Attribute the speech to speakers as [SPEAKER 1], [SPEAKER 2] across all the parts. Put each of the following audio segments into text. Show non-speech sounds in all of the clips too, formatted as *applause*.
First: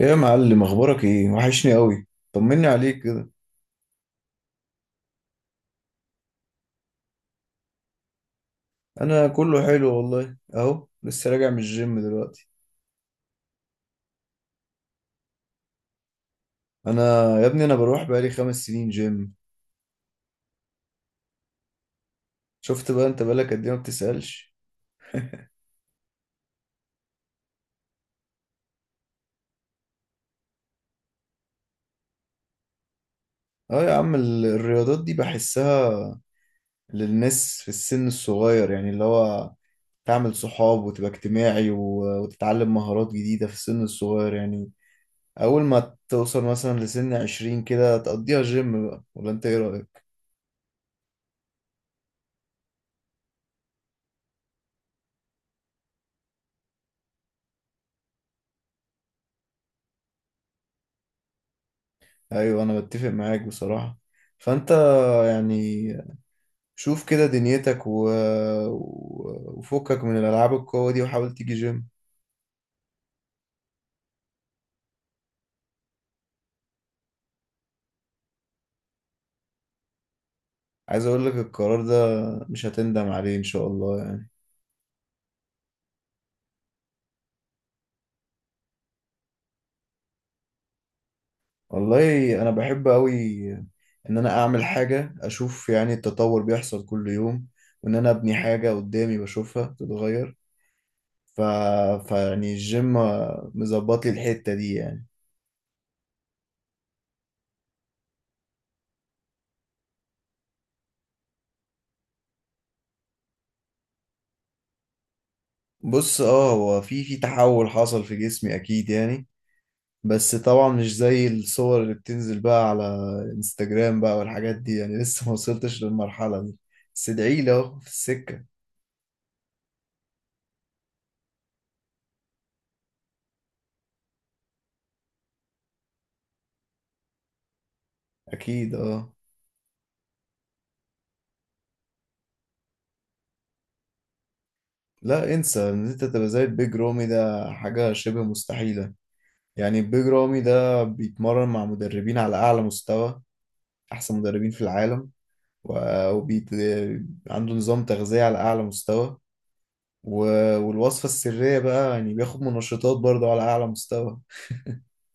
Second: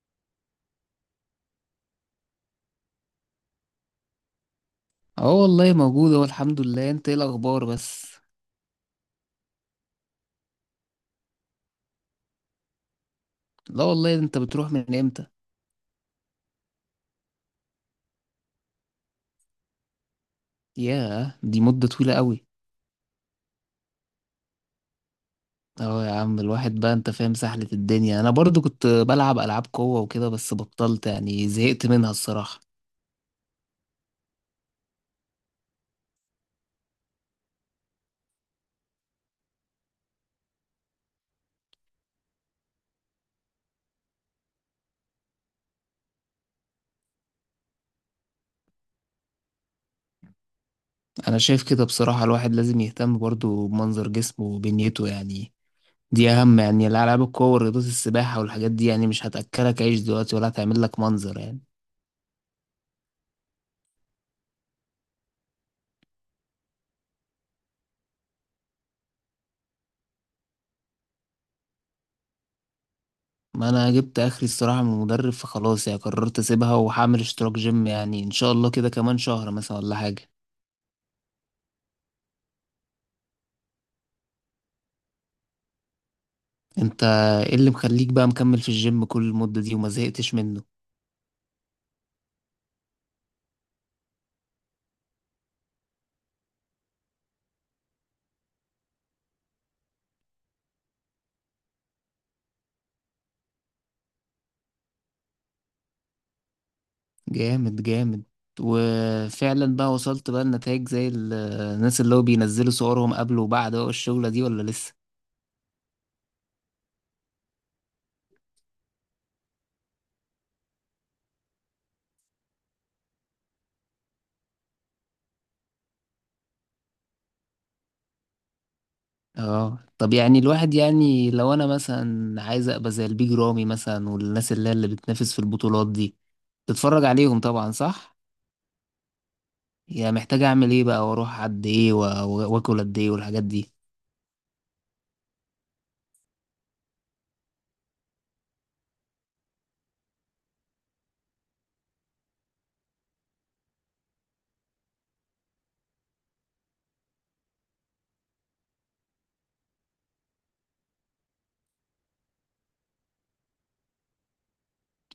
[SPEAKER 1] يا معلم، اخبارك ايه؟ وحشني قوي. طمني عليك كده.
[SPEAKER 2] اه، والله موجود اهو، الحمد لله. انت ايه الاخبار بس؟
[SPEAKER 1] انا كله حلو والله، اهو لسه راجع من الجيم دلوقتي.
[SPEAKER 2] لا والله، انت بتروح من امتى؟
[SPEAKER 1] انا يا ابني انا بروح بقالي 5 سنين جيم.
[SPEAKER 2] ياه، دي مدة طويلة قوي.
[SPEAKER 1] شفت بقى؟ انت بقالك قد ايه ما بتسألش؟
[SPEAKER 2] اه يا عم، الواحد بقى، انت فاهم سحلة الدنيا. انا برضو كنت بلعب العاب قوة وكده، بس بطلت يعني، زهقت منها الصراحة.
[SPEAKER 1] اه يا عم، الرياضات دي بحسها للناس في السن الصغير يعني، اللي هو تعمل صحاب وتبقى اجتماعي وتتعلم مهارات جديدة في السن الصغير يعني. اول ما توصل مثلا لسن 20 كده تقضيها جيم بقى، ولا انت ايه رأيك؟
[SPEAKER 2] انا شايف كده بصراحة، الواحد لازم يهتم برضو بمنظر جسمه وبنيته يعني. دي اهم يعني، الالعاب القوة ورياضات السباحة والحاجات دي يعني، مش هتأكلك عيش دلوقتي، ولا هتعمل لك منظر يعني.
[SPEAKER 1] ايوه انا بتفق معاك بصراحة. فانت يعني شوف كده دنيتك وفكك من الالعاب القوة دي وحاول تيجي جيم.
[SPEAKER 2] ما انا جبت اخري الصراحه من المدرب، فخلاص يعني، قررت اسيبها وهعمل اشتراك جيم، يعني ان شاء الله كده كمان شهر مثلا ولا حاجه.
[SPEAKER 1] عايز اقول لك القرار ده مش هتندم عليه ان شاء الله يعني.
[SPEAKER 2] انت، ايه اللي مخليك بقى مكمل في الجيم كل المده دي وما زهقتش منه؟
[SPEAKER 1] والله انا بحب قوي ان انا اعمل حاجة، اشوف يعني التطور بيحصل كل يوم، وان انا ابني حاجة قدامي بشوفها تتغير. ف... فيعني الجيم مظبط لي الحتة دي يعني.
[SPEAKER 2] جامد جامد. وفعلا بقى وصلت بقى النتائج زي الناس اللي هو بينزلوا صورهم قبل وبعد بقى الشغله دي، ولا لسه؟
[SPEAKER 1] بص، اه هو في تحول حصل في جسمي اكيد يعني. بس طبعا مش زي الصور اللي بتنزل بقى على انستجرام بقى والحاجات دي يعني، لسه *laughs* ما وصلتش للمرحلة دي. بس ادعي لي، اهو في السكة.
[SPEAKER 2] اه طب، يعني الواحد يعني، لو انا مثلا عايز ابقى زي البيج رامي مثلا والناس اللي هي اللي بتنافس في البطولات دي، تتفرج عليهم طبعا، صح؟
[SPEAKER 1] اكيد، اه.
[SPEAKER 2] هي محتاجة أعمل إيه بقى، وأروح قد إيه وآكل قد إيه والحاجات دي؟
[SPEAKER 1] لا انسى ان انت تبقى زي البيج رامي، ده حاجة شبه مستحيلة يعني. البيج رامي ده بيتمرن مع مدربين على اعلى مستوى، احسن مدربين في العالم، وبيت عنده نظام تغذية على اعلى مستوى، والوصفة السرية بقى يعني بياخد منشطات برضه على اعلى مستوى.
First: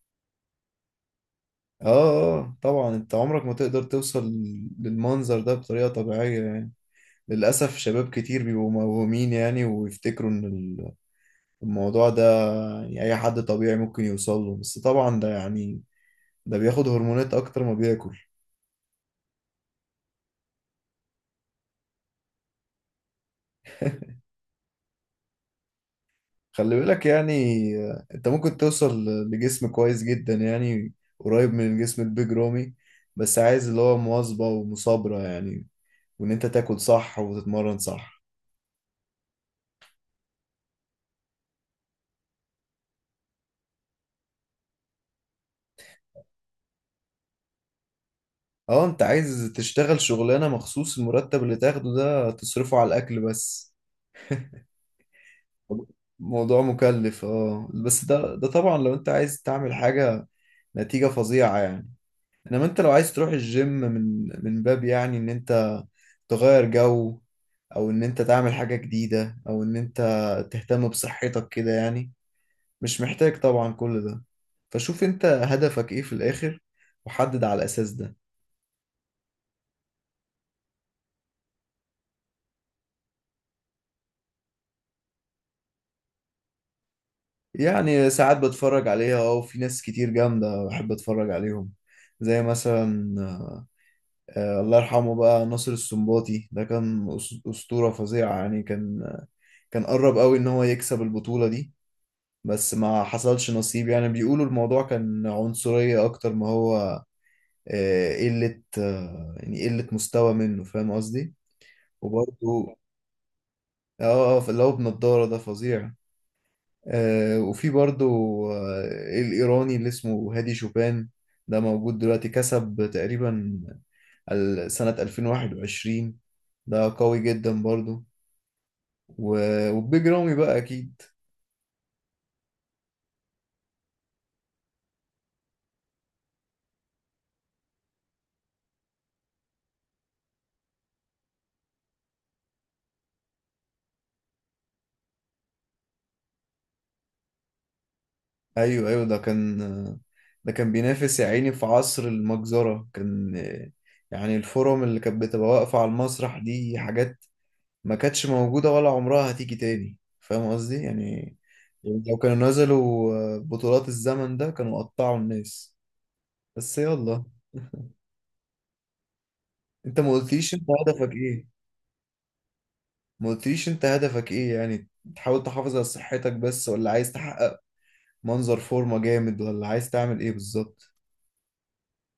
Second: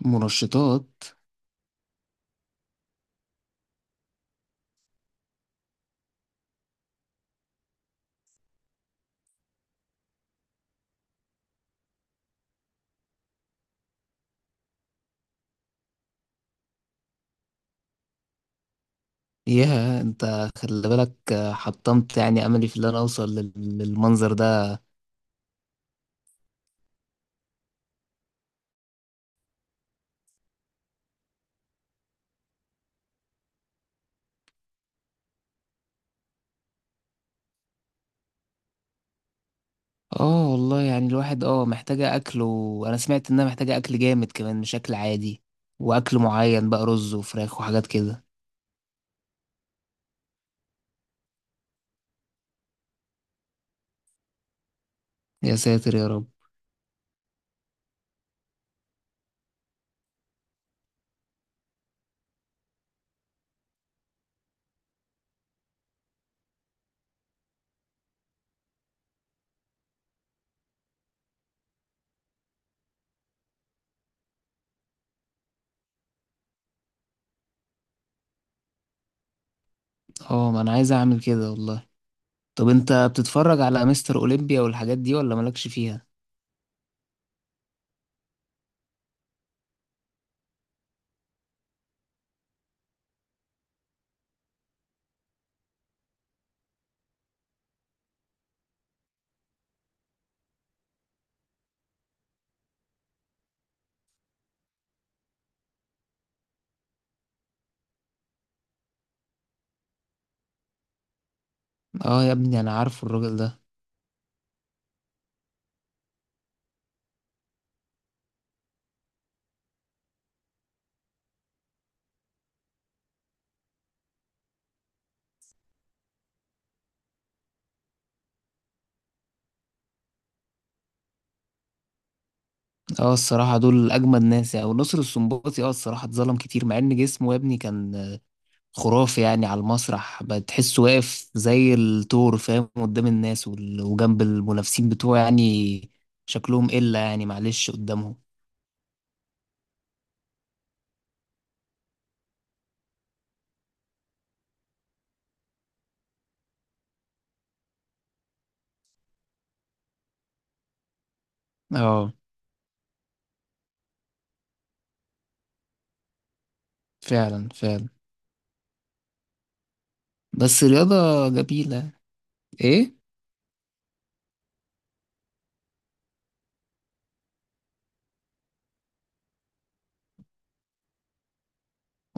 [SPEAKER 2] منشطات؟
[SPEAKER 1] اه. آه، طبعا انت عمرك ما تقدر توصل للمنظر ده بطريقة طبيعية يعني. للأسف شباب كتير بيبقوا موهومين يعني، ويفتكروا ان الموضوع ده يعني اي حد طبيعي ممكن يوصل له، بس طبعا ده يعني ده بياخد هرمونات اكتر ما بياكل.
[SPEAKER 2] ياه، أنت خلي بالك. حطمت يعني أملي في اللي أنا أوصل للمنظر ده.
[SPEAKER 1] خلي بالك يعني، آه، انت ممكن توصل لجسم كويس جدا يعني، قريب من الجسم البيج رامي، بس عايز اللي هو مواظبة ومصابرة يعني، وان انت تاكل صح وتتمرن صح.
[SPEAKER 2] آه والله يعني، الواحد محتاجة أكل، وأنا سمعت إنها محتاجة أكل جامد كمان، مش أكل عادي. وأكل معين بقى، رز وفراخ وحاجات كده.
[SPEAKER 1] اه، انت عايز تشتغل شغلانة مخصوص المرتب اللي تاخده ده تصرفه على الأكل بس؟
[SPEAKER 2] يا ساتر يا رب.
[SPEAKER 1] موضوع مكلف اه، بس ده طبعا لو انت عايز تعمل حاجة نتيجة فظيعة يعني. انما انت لو عايز تروح الجيم من باب يعني ان انت تغير جو، او ان انت تعمل حاجة جديدة، او ان انت تهتم بصحتك كده يعني، مش محتاج طبعا كل ده. فشوف انت هدفك ايه في الآخر، وحدد على الأساس ده.
[SPEAKER 2] آه، ما أنا عايز أعمل كده والله. طب أنت بتتفرج على مستر أولمبيا والحاجات دي ولا مالكش فيها؟
[SPEAKER 1] يعني ساعات بتفرج عليها اه، وفي ناس كتير جامدة بحب اتفرج عليهم، زي مثلا آه، الله يرحمه بقى ناصر السنباطي، ده كان أسطورة فظيعة يعني، كان قرب قوي ان هو يكسب البطولة دي بس ما حصلش نصيب. يعني بيقولوا الموضوع كان عنصرية اكتر ما هو آه، قلة، آه، يعني قلة مستوى منه، فاهم قصدي؟
[SPEAKER 2] آه يا ابني،
[SPEAKER 1] وبرضه
[SPEAKER 2] أنا عارفه الراجل ده.
[SPEAKER 1] اه آه، اللي هو بنضارة ده فظيع. آه، وفي برضو آه، الإيراني اللي اسمه هادي شوبان، ده موجود دلوقتي، كسب تقريبا سنة 2021، ده قوي جدا برضو. وبيج رامي بقى أكيد.
[SPEAKER 2] اه الصراحة، دول أجمد ناس يعني. ونصر السنباطي اه الصراحة اتظلم كتير، مع إن جسمه يا ابني كان خرافي يعني. على المسرح بتحسه واقف زي الثور فاهم، قدام الناس وجنب المنافسين بتوعه يعني. شكلهم إلا يعني، معلش قدامهم.
[SPEAKER 1] أيوه أيوه، ده كان آه، ده كان بينافس يا عيني في عصر المجزرة، كان آه، يعني الفورم اللي كانت بتبقى واقفة على المسرح دي حاجات ما كانتش موجودة ولا عمرها هتيجي تاني، فاهم قصدي يعني؟ يعني
[SPEAKER 2] اه،
[SPEAKER 1] لو كانوا نزلوا آه، بطولات الزمن ده كانوا قطعوا الناس. بس يلا،
[SPEAKER 2] فعلا فعلا.
[SPEAKER 1] انت ما قلتليش انت
[SPEAKER 2] بس
[SPEAKER 1] هدفك
[SPEAKER 2] رياضة
[SPEAKER 1] ايه.
[SPEAKER 2] جميلة، ايه.
[SPEAKER 1] ما قلتليش انت هدفك ايه يعني، تحاول تحافظ على صحتك بس، ولا عايز تحقق منظر فورمة جامد، ولا عايز تعمل ايه بالظبط؟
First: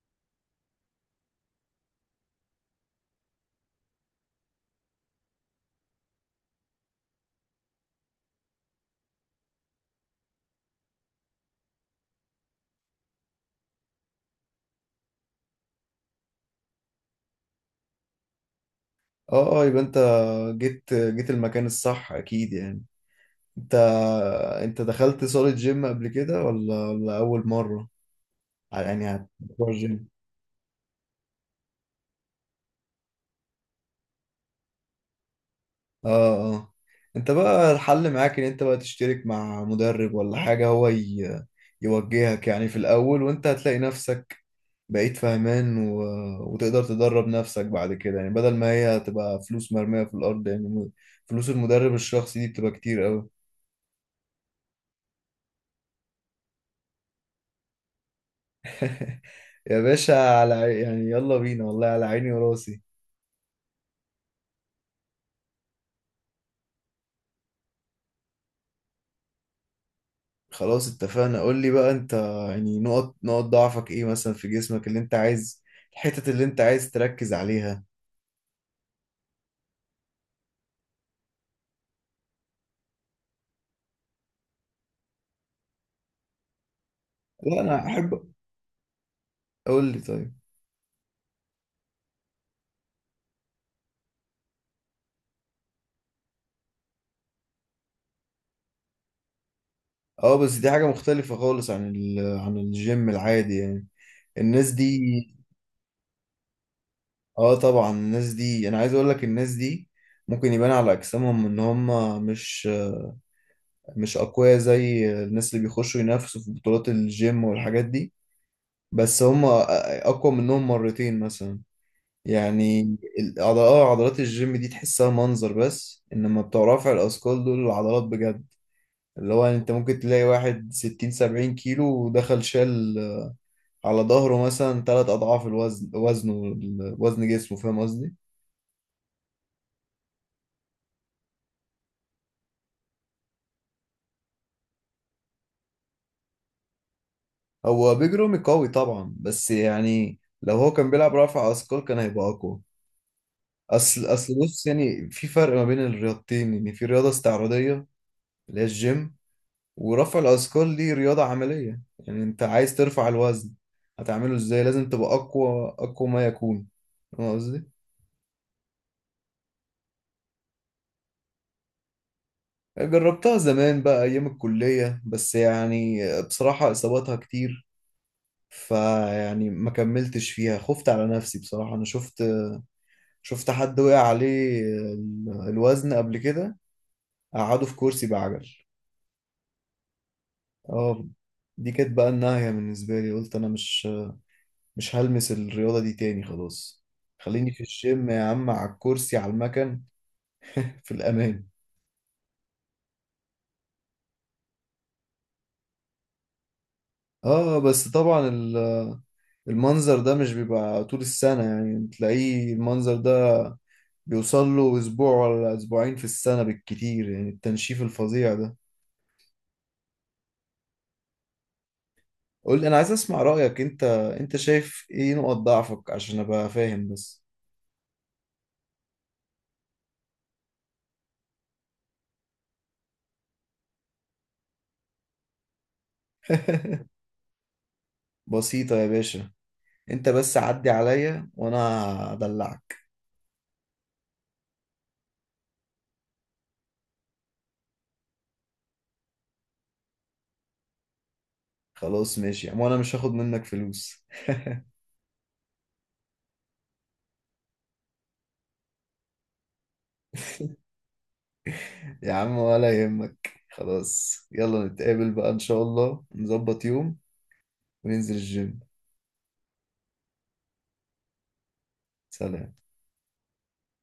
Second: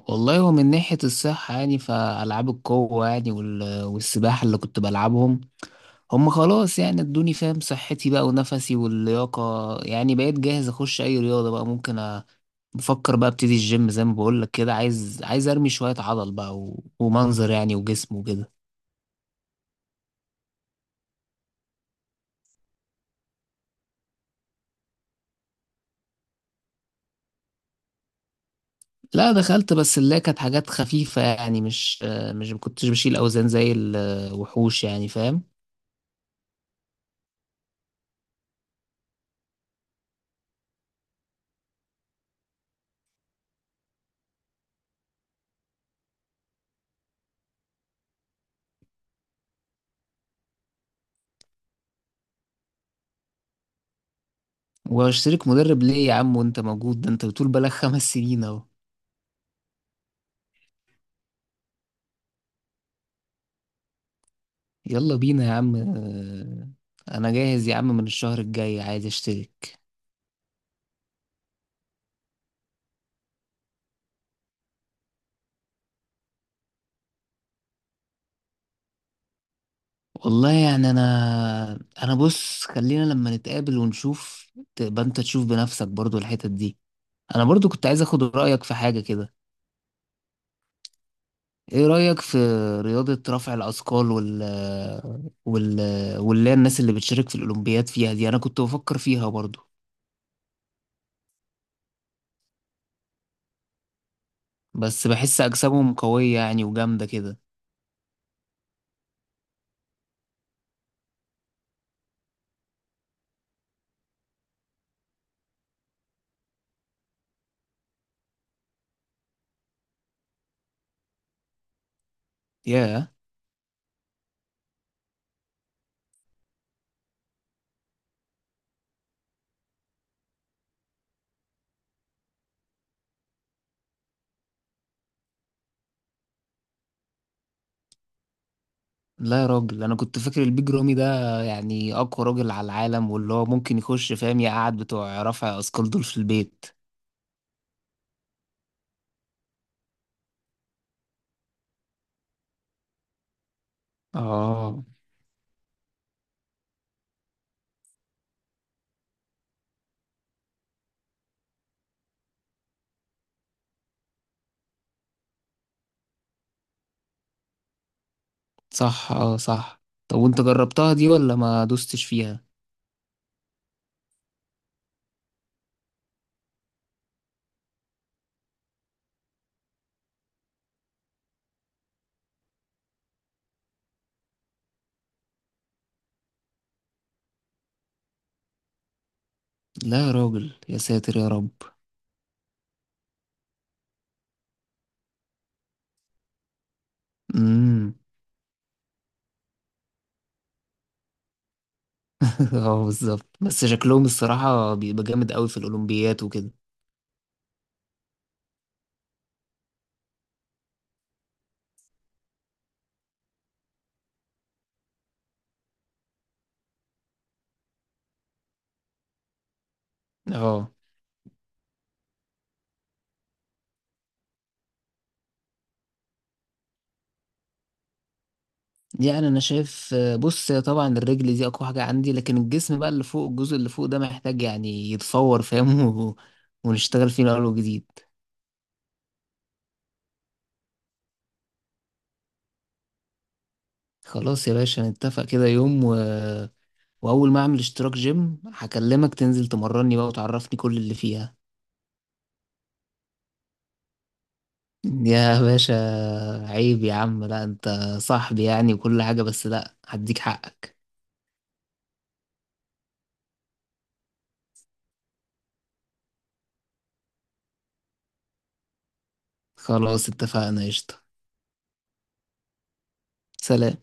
[SPEAKER 2] والله، هو من ناحية الصحة يعني، فألعاب القوة يعني والسباحة اللي كنت بلعبهم، هم خلاص يعني ادوني فاهم صحتي بقى ونفسي واللياقة. يعني بقيت جاهز اخش اي رياضة بقى، ممكن بفكر بقى ابتدي الجيم زي ما بقولك كده، عايز ارمي شوية عضل بقى ومنظر يعني، وجسم وكده.
[SPEAKER 1] اه اه، يبقى انت جيت المكان الصح اكيد يعني. انت انت دخلت صالة جيم قبل كده ولا اول مرة يعني؟
[SPEAKER 2] لا
[SPEAKER 1] هتروح
[SPEAKER 2] دخلت، بس
[SPEAKER 1] الجيم
[SPEAKER 2] اللي هي كانت حاجات خفيفة يعني. مش ما كنتش بشيل اوزان زي الوحوش يعني، فاهم.
[SPEAKER 1] اه اه. انت بقى الحل معاك ان انت بقى تشترك مع مدرب ولا حاجة، هو يوجهك يعني في الاول، وانت هتلاقي نفسك بقيت فاهمان وتقدر تدرب نفسك بعد كده يعني، بدل ما هي هتبقى فلوس مرمية في الارض يعني. فلوس المدرب الشخصي دي بتبقى كتير قوي.
[SPEAKER 2] واشترك مدرب ليه يا عم وانت موجود، ده انت بتقول بقالك 5 سنين اهو.
[SPEAKER 1] يا باشا، يعني يلا بينا والله، على عيني وراسي.
[SPEAKER 2] يلا بينا يا عم. انا جاهز يا عم، من الشهر الجاي عايز اشترك.
[SPEAKER 1] خلاص اتفقنا، قول لي بقى انت يعني نقط ضعفك ايه مثلا في جسمك، اللي انت عايز، الحتت اللي انت عايز تركز عليها.
[SPEAKER 2] والله يعني، انا بص، خلينا لما نتقابل ونشوف. تبقى انت تشوف بنفسك برضو الحتت دي. انا
[SPEAKER 1] لا
[SPEAKER 2] برضو
[SPEAKER 1] انا
[SPEAKER 2] كنت عايز اخد
[SPEAKER 1] احب،
[SPEAKER 2] رأيك في حاجة كده.
[SPEAKER 1] قول لي طيب.
[SPEAKER 2] ايه رأيك في رياضة رفع الأثقال وال واللي هي الناس اللي بتشارك في الأولمبياد فيها دي؟ انا كنت بفكر فيها برضو.
[SPEAKER 1] اه بس دي حاجة مختلفة خالص عن عن الجيم العادي يعني، الناس دي.
[SPEAKER 2] بس بحس اجسامهم قوية يعني، وجامدة كده.
[SPEAKER 1] اه طبعا الناس دي، انا عايز اقول لك، الناس دي ممكن يبان على اجسامهم ان هم مش مش اقوياء زي الناس اللي بيخشوا ينافسوا في بطولات الجيم والحاجات دي، بس هم اقوى منهم مرتين مثلا يعني.
[SPEAKER 2] ياه.
[SPEAKER 1] اه عضلات الجيم دي تحسها منظر بس، انما بتوع رفع الاثقال دول العضلات بجد، اللي هو انت ممكن تلاقي واحد 60 70 كيلو ودخل شال على ظهره مثلا تلات أضعاف الوزن، وزنه، وزن جسمه، فاهم قصدي؟
[SPEAKER 2] لا يا راجل، انا كنت فاكر البيج رامي ده يعني اقوى راجل على العالم، واللي هو ممكن يخش فاهم يقعد بتوع رفع اثقال دول في البيت.
[SPEAKER 1] هو بيج رامي قوي طبعا، بس يعني لو هو كان بيلعب رفع أثقال كان هيبقى أقوى. أصل بص
[SPEAKER 2] اه
[SPEAKER 1] يعني، في فرق ما بين الرياضتين يعني، في رياضة استعراضية اللي هي الجيم، ورفع الأثقال دي رياضة عملية يعني، أنت عايز ترفع الوزن، هتعمله إزاي؟ لازم تبقى أقوى أقوى ما يكون، فاهم قصدي؟
[SPEAKER 2] صح، اه صح. طب وانت جربتها دي ولا ما دوستش فيها؟
[SPEAKER 1] جربتها زمان بقى أيام الكلية، بس يعني بصراحة إصاباتها كتير، فيعني ما كملتش فيها، خفت على نفسي بصراحة. أنا شفت حد وقع عليه الوزن قبل كده قعده في كرسي بعجل.
[SPEAKER 2] لا يا راجل، يا
[SPEAKER 1] اه،
[SPEAKER 2] ساتر يا رب.
[SPEAKER 1] دي كانت بقى النهاية بالنسبة لي، قلت أنا مش هلمس الرياضة دي تاني خلاص، خليني في
[SPEAKER 2] امم.
[SPEAKER 1] الجيم يا عم، على الكرسي على المكن، في الأمان.
[SPEAKER 2] *laughs* اه بالظبط، بس شكلهم الصراحة بيبقى جامد قوي في الأولمبيات وكده.
[SPEAKER 1] اه بس طبعا المنظر ده مش بيبقى طول السنة يعني، تلاقيه المنظر ده بيوصل له أسبوع ولا أسبوعين في السنة بالكتير، يعني التنشيف الفظيع ده.
[SPEAKER 2] اه
[SPEAKER 1] قول لي، انا عايز اسمع رأيك، انت انت شايف ايه نقط ضعفك عشان ابقى فاهم بس؟
[SPEAKER 2] يعني، انا شايف بص، هي طبعا الرجل دي اقوى حاجة عندي، لكن الجسم بقى اللي فوق، الجزء اللي فوق ده محتاج يعني يتفور فاهم. *laughs*
[SPEAKER 1] *laughs*
[SPEAKER 2] ونشتغل فيه من اول وجديد.
[SPEAKER 1] بسيطة يا باشا، انت بس عدي عليا وانا هدلعك.
[SPEAKER 2] خلاص يا باشا، نتفق كده يوم. واول ما اعمل اشتراك جيم هكلمك تنزل تمرني بقى، وتعرفني كل اللي فيها.
[SPEAKER 1] خلاص ماشي يا عم، وانا مش هاخد منك فلوس.
[SPEAKER 2] يا باشا، عيب يا عم، لا انت صاحبي يعني وكل حاجة، بس لا، هديك حقك.
[SPEAKER 1] *laughs* يا عم ولا يهمك، خلاص يلا نتقابل بقى ان شاء الله، نظبط يوم وننزل الجيم.
[SPEAKER 2] خلاص اتفقنا، قشطة.
[SPEAKER 1] سلام.
[SPEAKER 2] سلام.